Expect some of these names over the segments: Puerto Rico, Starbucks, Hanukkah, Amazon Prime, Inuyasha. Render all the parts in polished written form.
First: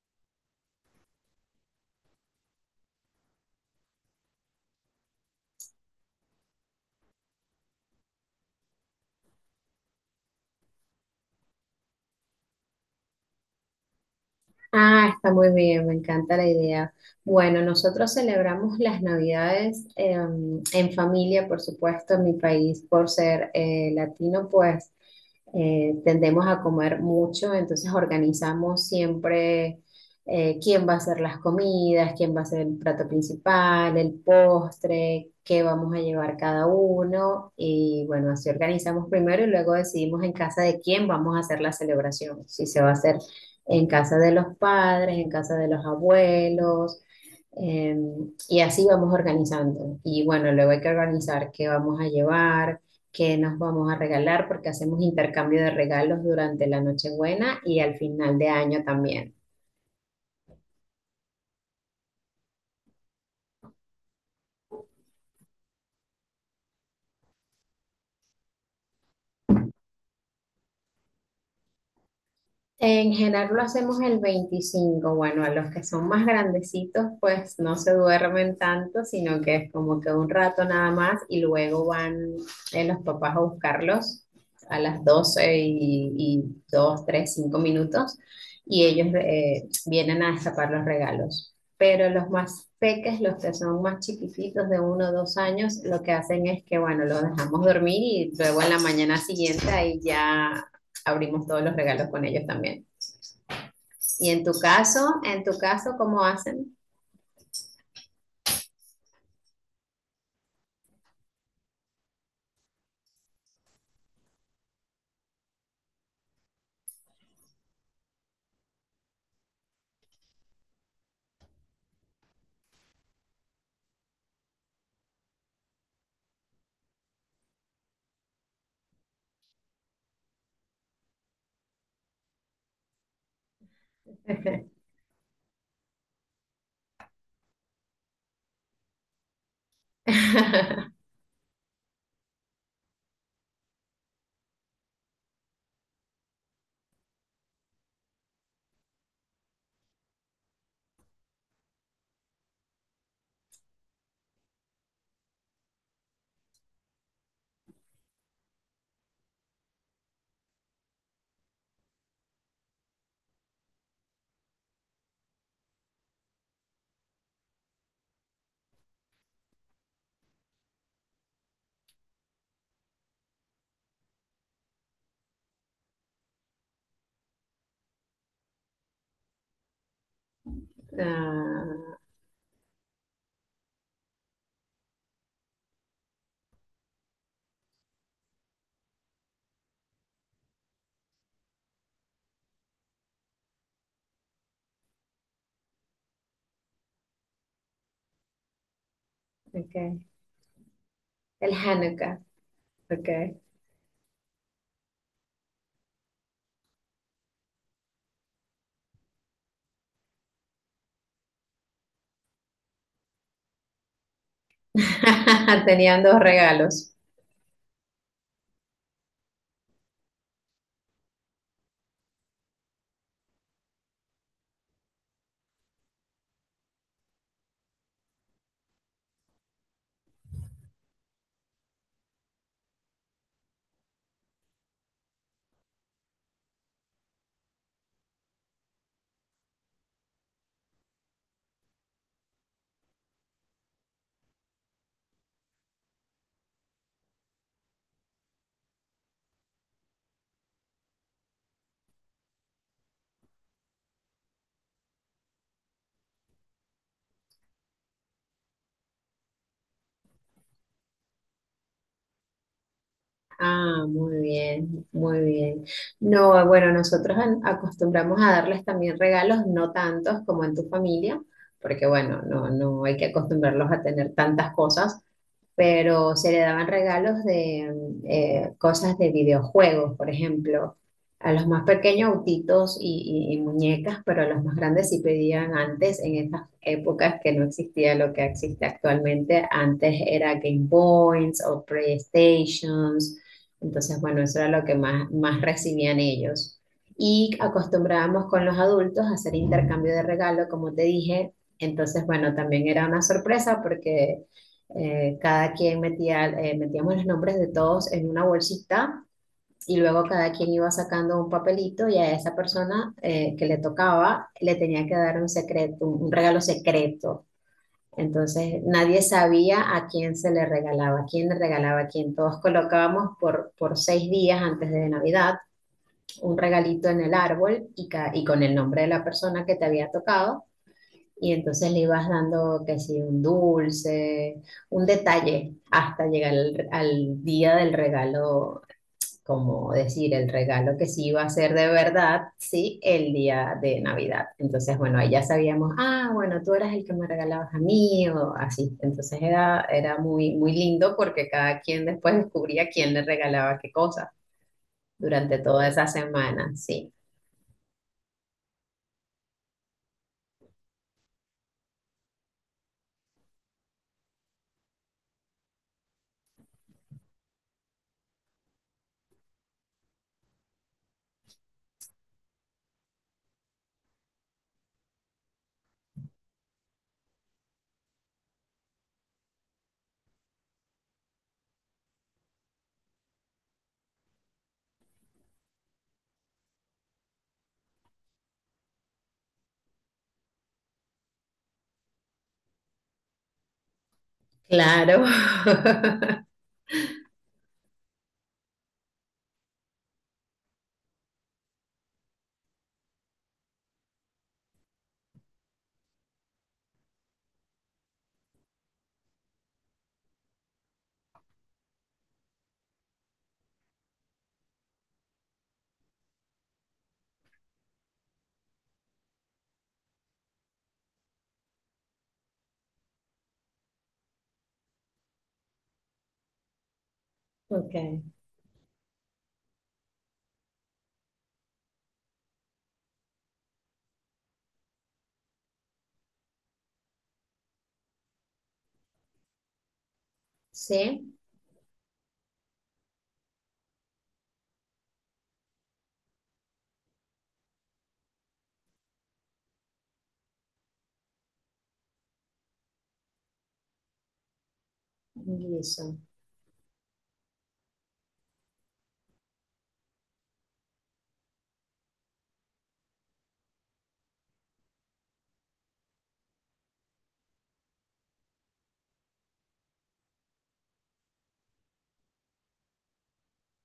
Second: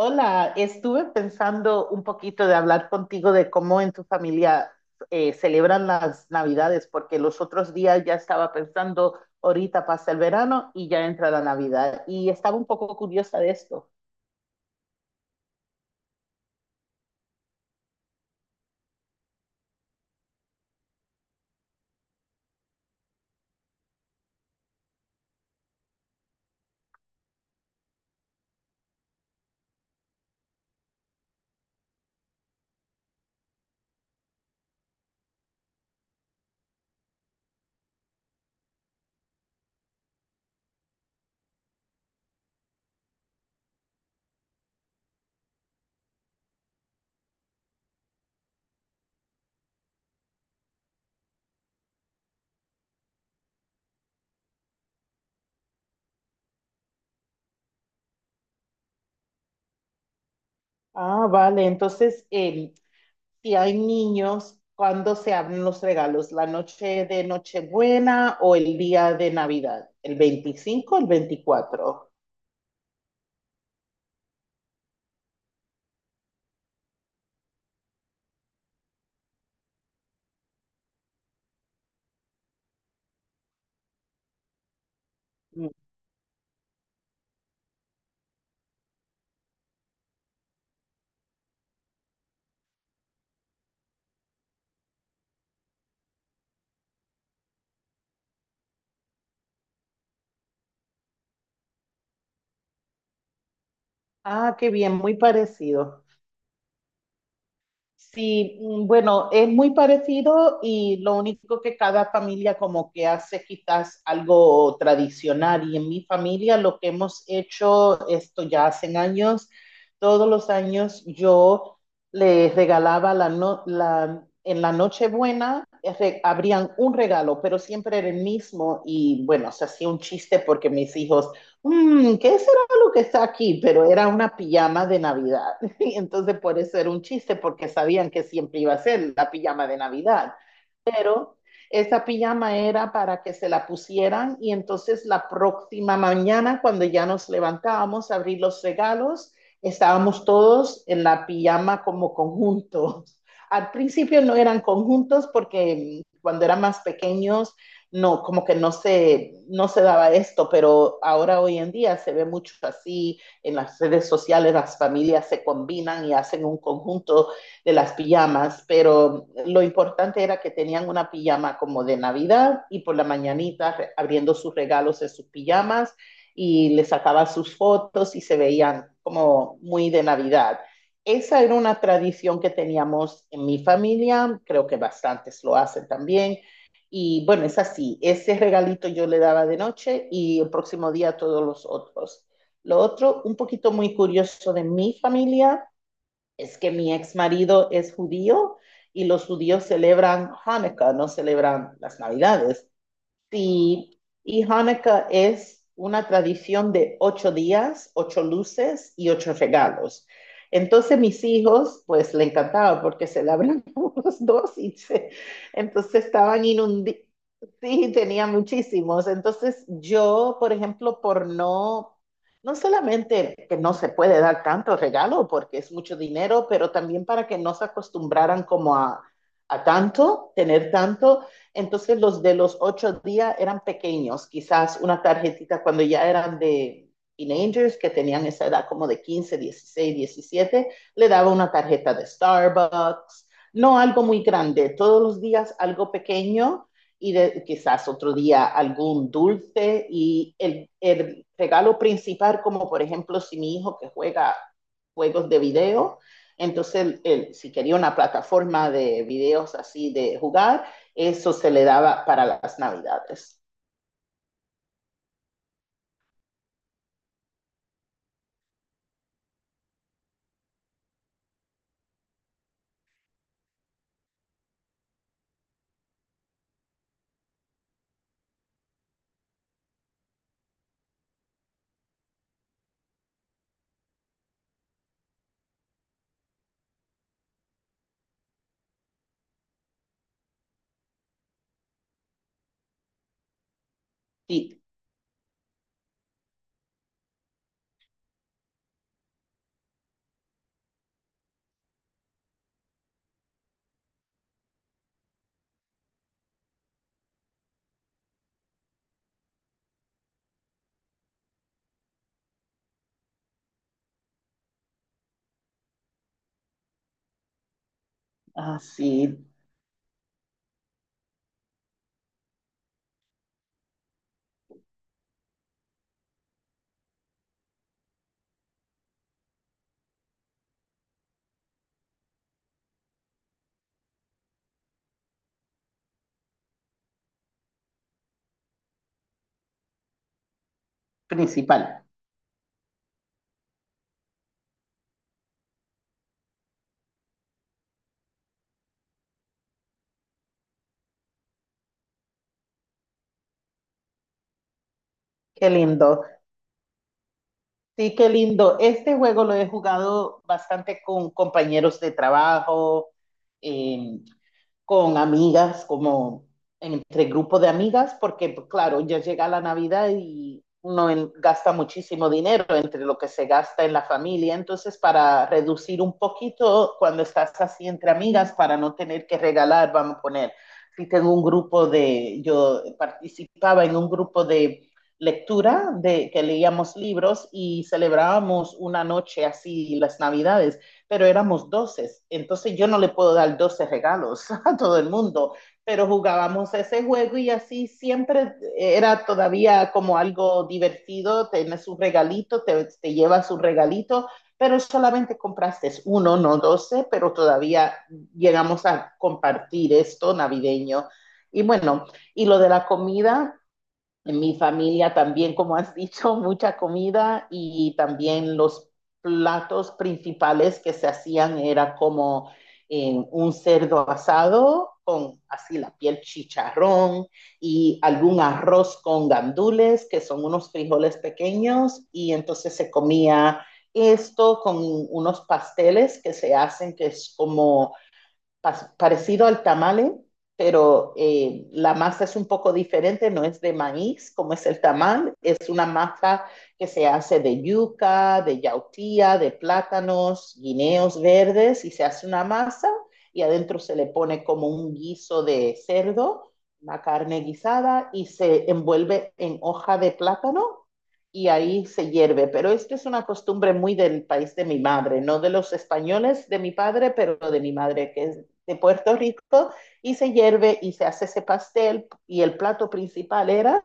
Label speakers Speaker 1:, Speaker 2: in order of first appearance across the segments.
Speaker 1: Hola, estuve pensando un poquito de hablar contigo de cómo en tu familia celebran las Navidades, porque los otros días ya estaba pensando, ahorita pasa el verano y ya entra la Navidad, y estaba un poco curiosa de esto.
Speaker 2: Ah, está muy bien, me encanta la idea. Bueno, nosotros celebramos las Navidades en familia, por supuesto, en mi país, por ser latino, pues tendemos a comer mucho, entonces organizamos siempre quién va a hacer las comidas, quién va a hacer el plato principal, el postre, qué vamos a llevar cada uno. Y bueno, así organizamos primero y luego decidimos en casa de quién vamos a hacer la celebración, si se va a hacer en casa de los padres, en casa de los abuelos, eh, y así vamos organizando. Y bueno, luego hay que organizar qué vamos a llevar, qué nos vamos a regalar, porque hacemos intercambio de regalos durante la Nochebuena y al final de año también.
Speaker 1: Ah, vale, entonces, si hay niños, ¿cuándo se abren los regalos? ¿La noche de Nochebuena o el día de Navidad? ¿El 25 o el 24?
Speaker 2: En general lo hacemos el 25. Bueno, a los que son más grandecitos, pues no se duermen tanto, sino que es como que un rato nada más y luego van los papás a buscarlos a las 12
Speaker 1: Mm.
Speaker 2: y, 2, 3, 5 minutos y ellos vienen a destapar los regalos. Pero los más peques, los que son más chiquititos de 1 o 2 años, lo que hacen es que, bueno, los dejamos dormir y luego en la mañana siguiente ahí ya abrimos todos los regalos con ellos también. ¿Y en tu
Speaker 1: Ah, qué bien, muy
Speaker 2: caso,
Speaker 1: parecido.
Speaker 2: cómo hacen?
Speaker 1: Sí, bueno, es muy parecido y lo único que cada familia como que hace quizás algo tradicional y en mi familia lo que hemos hecho esto ya hace años, todos los años yo les regalaba la no- la, en la Nochebuena abrían un regalo, pero siempre era el mismo y bueno, se hacía un chiste porque mis hijos, "Mm, ¿qué será lo que está aquí?". Pero era una
Speaker 2: Okay.
Speaker 1: pijama de Navidad. Y entonces por eso era un chiste, porque sabían que siempre iba a ser la pijama de Navidad. Pero esa pijama era para que se la pusieran y entonces la próxima mañana, cuando ya nos levantábamos a abrir los regalos, estábamos todos en la pijama como conjuntos. Al principio no eran conjuntos porque cuando eran más pequeños no, como que no se daba esto, pero ahora hoy en día se ve mucho así en las redes sociales las familias se combinan y hacen un conjunto de las pijamas, pero lo importante era que tenían una pijama como de Navidad y por la mañanita abriendo sus regalos de sus pijamas y les sacaba sus fotos y se veían como muy de Navidad. Esa era una
Speaker 2: Ah,
Speaker 1: tradición que teníamos en mi familia, creo que bastantes lo hacen también. Y bueno, es así, ese regalito yo le daba de noche y el próximo día todos los otros. Lo otro, un poquito muy curioso de mi familia, es que mi ex marido es judío y los judíos
Speaker 2: okay.
Speaker 1: celebran Hanukkah, no
Speaker 2: El
Speaker 1: celebran las
Speaker 2: Hanukkah,
Speaker 1: Navidades.
Speaker 2: ok.
Speaker 1: Sí, y Hanukkah es una tradición de 8 días, ocho luces y ocho regalos. Entonces mis hijos, pues le encantaba porque celebran los dos y
Speaker 2: Tenían
Speaker 1: entonces
Speaker 2: dos
Speaker 1: estaban
Speaker 2: regalos.
Speaker 1: inundados, sí, tenía muchísimos. Entonces yo, por ejemplo, por no, no solamente que no se puede dar tanto regalo porque es mucho dinero, pero también para que no se acostumbraran como a tanto, tener tanto. Entonces los de los 8 días eran pequeños, quizás una tarjetita cuando ya eran de teenagers que tenían esa edad como de 15, 16, 17, le daba una tarjeta de Starbucks, no algo muy grande, todos los días algo pequeño y de, quizás otro día algún dulce y el regalo principal, como por ejemplo si mi hijo que juega juegos de video, entonces, él, si quería una plataforma de videos así de jugar, eso se le daba para las Navidades.
Speaker 2: Ah, muy bien, muy bien. No, bueno, nosotros acostumbramos a darles también regalos, no tantos como en tu familia, porque bueno, no, no hay que acostumbrarlos a tener tantas cosas, pero se le daban regalos de cosas de videojuegos, por ejemplo. A los más pequeños autitos y muñecas, pero a los más grandes sí pedían antes, en esas épocas que no existía lo que existe actualmente. Antes era Game Boys o PlayStations. Entonces, bueno, eso era
Speaker 1: Sí,
Speaker 2: lo que más, más recibían ellos. Y acostumbrábamos con los adultos a hacer intercambio de regalo, como te dije. Entonces, bueno, también era una sorpresa porque cada quien metía, metíamos los nombres de todos en una bolsita y luego cada quien iba sacando un papelito y a esa persona que le tocaba le tenía que dar un secreto, un regalo secreto. Entonces nadie
Speaker 1: así,
Speaker 2: sabía a quién se le regalaba, a quién le regalaba, a quién. Todos colocábamos por 6 días antes de Navidad un regalito en el árbol y con el nombre de la persona que te había tocado y entonces le ibas dando, que si un dulce, un detalle, hasta llegar al día del regalo, como decir, el regalo que sí iba a ser de
Speaker 1: principal.
Speaker 2: verdad, sí, el día de Navidad. Entonces, bueno, ahí ya sabíamos, ah, bueno, tú eras el que me regalabas a mí, o así. Entonces era, era muy, muy lindo porque cada quien después descubría quién le regalaba qué cosa durante
Speaker 1: Qué
Speaker 2: toda esa
Speaker 1: lindo.
Speaker 2: semana, sí.
Speaker 1: Sí, qué lindo. Este juego lo he jugado bastante con compañeros de trabajo, eh, con amigas, como entre grupos de amigas, porque pues, claro, ya llega la Navidad y uno gasta muchísimo dinero entre lo que se gasta en la familia, entonces para reducir un poquito cuando estás así entre amigas, para no tener que regalar, vamos a poner, si tengo un grupo de, yo participaba en un grupo de lectura de que leíamos libros y celebrábamos una noche así las Navidades, pero éramos 12. Entonces yo no le puedo dar 12 regalos a todo el
Speaker 2: Claro.
Speaker 1: mundo, pero jugábamos ese juego y así siempre era todavía como algo divertido, tienes un regalito, te llevas un regalito, pero solamente compraste uno, no 12, pero todavía llegamos a compartir esto navideño. Y bueno, y lo de la comida, en mi familia también, como has dicho, mucha comida y también los platos principales que se hacían era como un cerdo asado con así la piel chicharrón
Speaker 2: Ok,
Speaker 1: y algún arroz con gandules, que son unos frijoles pequeños, y entonces se comía esto con unos pasteles que se hacen, que es como parecido al tamale, pero
Speaker 2: sí,
Speaker 1: la masa es un poco diferente, no es de maíz como es el tamal, es una masa que se hace de yuca, de yautía, de plátanos, guineos verdes y se hace una masa y adentro se le pone como un guiso de
Speaker 2: eso.
Speaker 1: cerdo, una carne guisada y se envuelve en hoja de plátano y ahí se hierve. Pero esto es una costumbre muy del país de mi madre, no de los españoles de mi padre, pero de mi madre, que es de Puerto Rico, y se hierve y se hace ese pastel, y el plato principal era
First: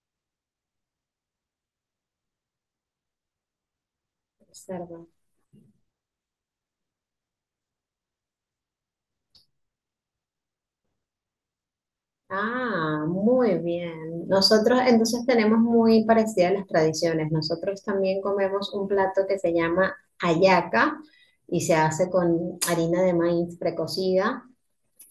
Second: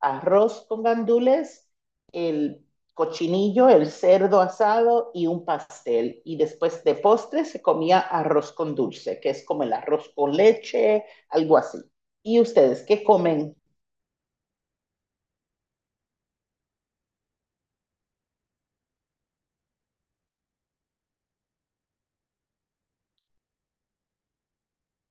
Speaker 1: arroz con gandules, el cochinillo, el cerdo
Speaker 2: Cerdo.
Speaker 1: asado y un pastel. Y después de postre se comía arroz con dulce, que es como el arroz con leche, algo así. ¿Y ustedes
Speaker 2: Ah,
Speaker 1: qué comen?
Speaker 2: muy bien. Nosotros entonces tenemos muy parecidas las tradiciones. Nosotros también comemos un plato que se llama hallaca y se hace con harina de maíz precocida,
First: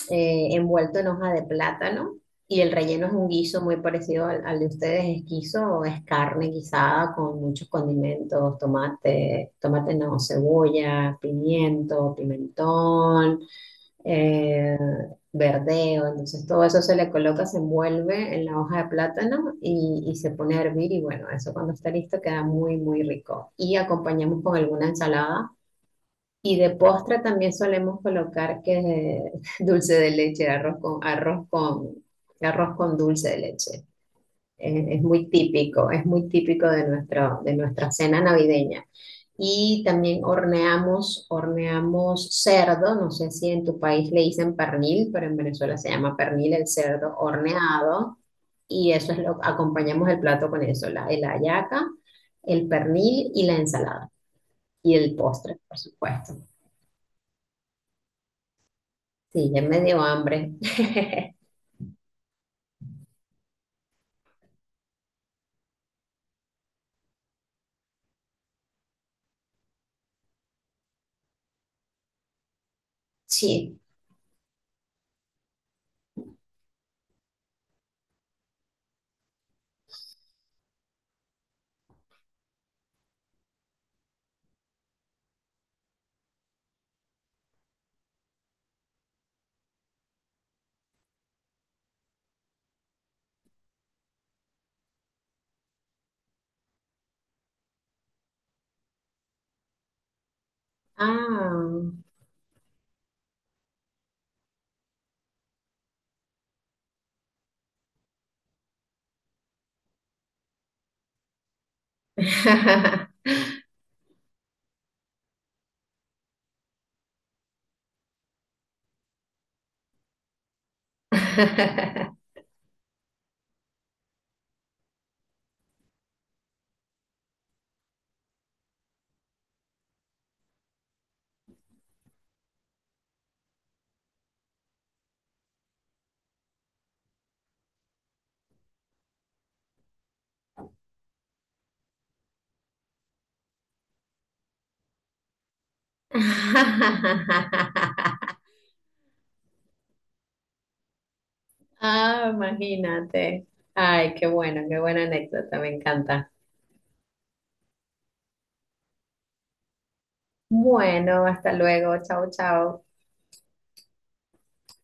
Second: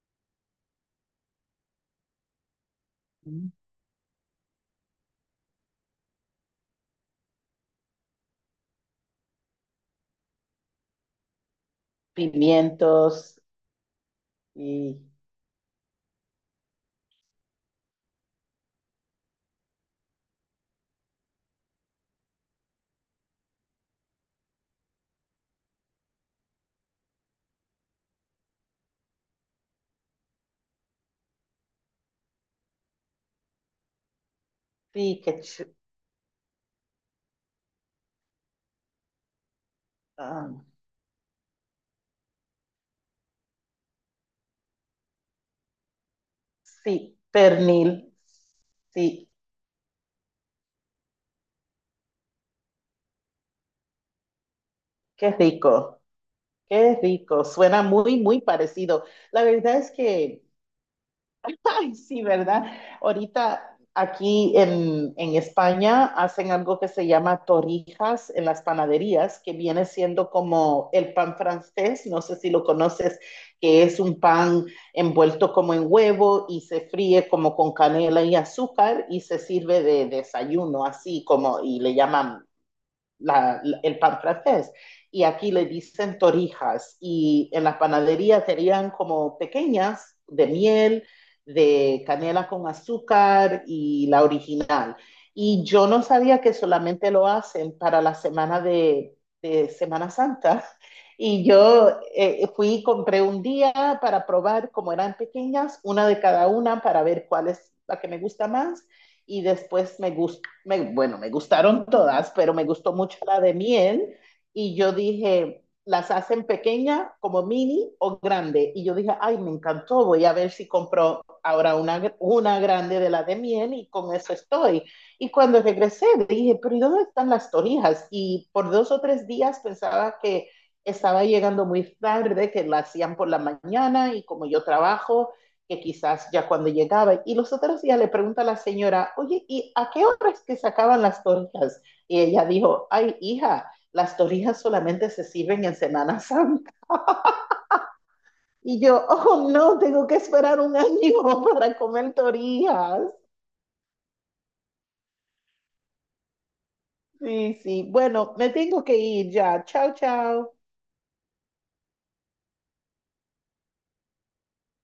Speaker 2: envuelto en hoja de plátano y el relleno es un guiso muy parecido al de ustedes. Es guiso, es carne guisada con muchos condimentos, tomate, tomate no, cebolla, pimiento,
Speaker 1: Pimientos
Speaker 2: pimentón eh,
Speaker 1: y,
Speaker 2: verdeo, entonces todo eso se le coloca, se envuelve en la hoja de plátano y se pone a hervir y bueno, eso cuando está listo queda muy, muy rico. Y acompañamos con alguna ensalada y de postre también solemos colocar que dulce de leche, arroz con dulce de leche.
Speaker 1: y que,
Speaker 2: Es muy típico de, nuestro, de nuestra cena navideña. Y también
Speaker 1: um,
Speaker 2: horneamos, horneamos cerdo, no sé si en tu país le dicen pernil, pero en Venezuela se llama pernil el cerdo
Speaker 1: sí, pernil.
Speaker 2: horneado. Y eso es
Speaker 1: Sí,
Speaker 2: lo, acompañamos el plato con eso, la hallaca, el pernil y la ensalada. Y el
Speaker 1: qué
Speaker 2: postre, por
Speaker 1: rico.
Speaker 2: supuesto.
Speaker 1: Qué rico, suena muy, muy parecido. La
Speaker 2: Sí, ya
Speaker 1: verdad
Speaker 2: me
Speaker 1: es
Speaker 2: dio
Speaker 1: que,
Speaker 2: hambre.
Speaker 1: ay, sí, ¿verdad? Ahorita aquí en España hacen algo que se llama torrijas en las panaderías, que viene siendo como el pan francés, no sé si lo conoces,
Speaker 2: Sí.
Speaker 1: que es un pan envuelto como en huevo y se fríe como con canela y azúcar y se sirve de desayuno, así como, y le llaman la, el pan francés. Y aquí le dicen torijas. Y en las panaderías serían como pequeñas, de miel, de canela con azúcar y la original. Y yo no sabía que solamente lo hacen para la semana de Semana Santa. Y yo
Speaker 2: Ah.
Speaker 1: fui y compré un día para probar, como eran pequeñas, una de cada una para ver cuál es la que me gusta más. Y después bueno, me gustaron todas, pero me gustó mucho la de miel y yo dije, las hacen pequeña, como mini o grande. Y yo dije, ay, me encantó, voy a ver si compro ahora una grande de la de miel y con eso estoy. Y cuando regresé dije, pero ¿y dónde están las torrijas? Y por 2 o 3 días pensaba que estaba llegando muy tarde, que la hacían por la mañana y como yo trabajo, que quizás ya cuando llegaba, y los otros días le pregunta a la señora, oye, ¿y a qué hora es que sacaban las torrijas? Y ella dijo, ay, hija, las torrijas solamente se sirven en Semana Santa. Y yo, oh, no, tengo que esperar un año para comer
Speaker 2: Ah,
Speaker 1: torrijas.
Speaker 2: imagínate. Ay, qué bueno, qué buena anécdota, me encanta.
Speaker 1: Sí, sí, bueno, me tengo que ir ya. Chao, chao.
Speaker 2: Bueno, hasta luego. Chao, chao.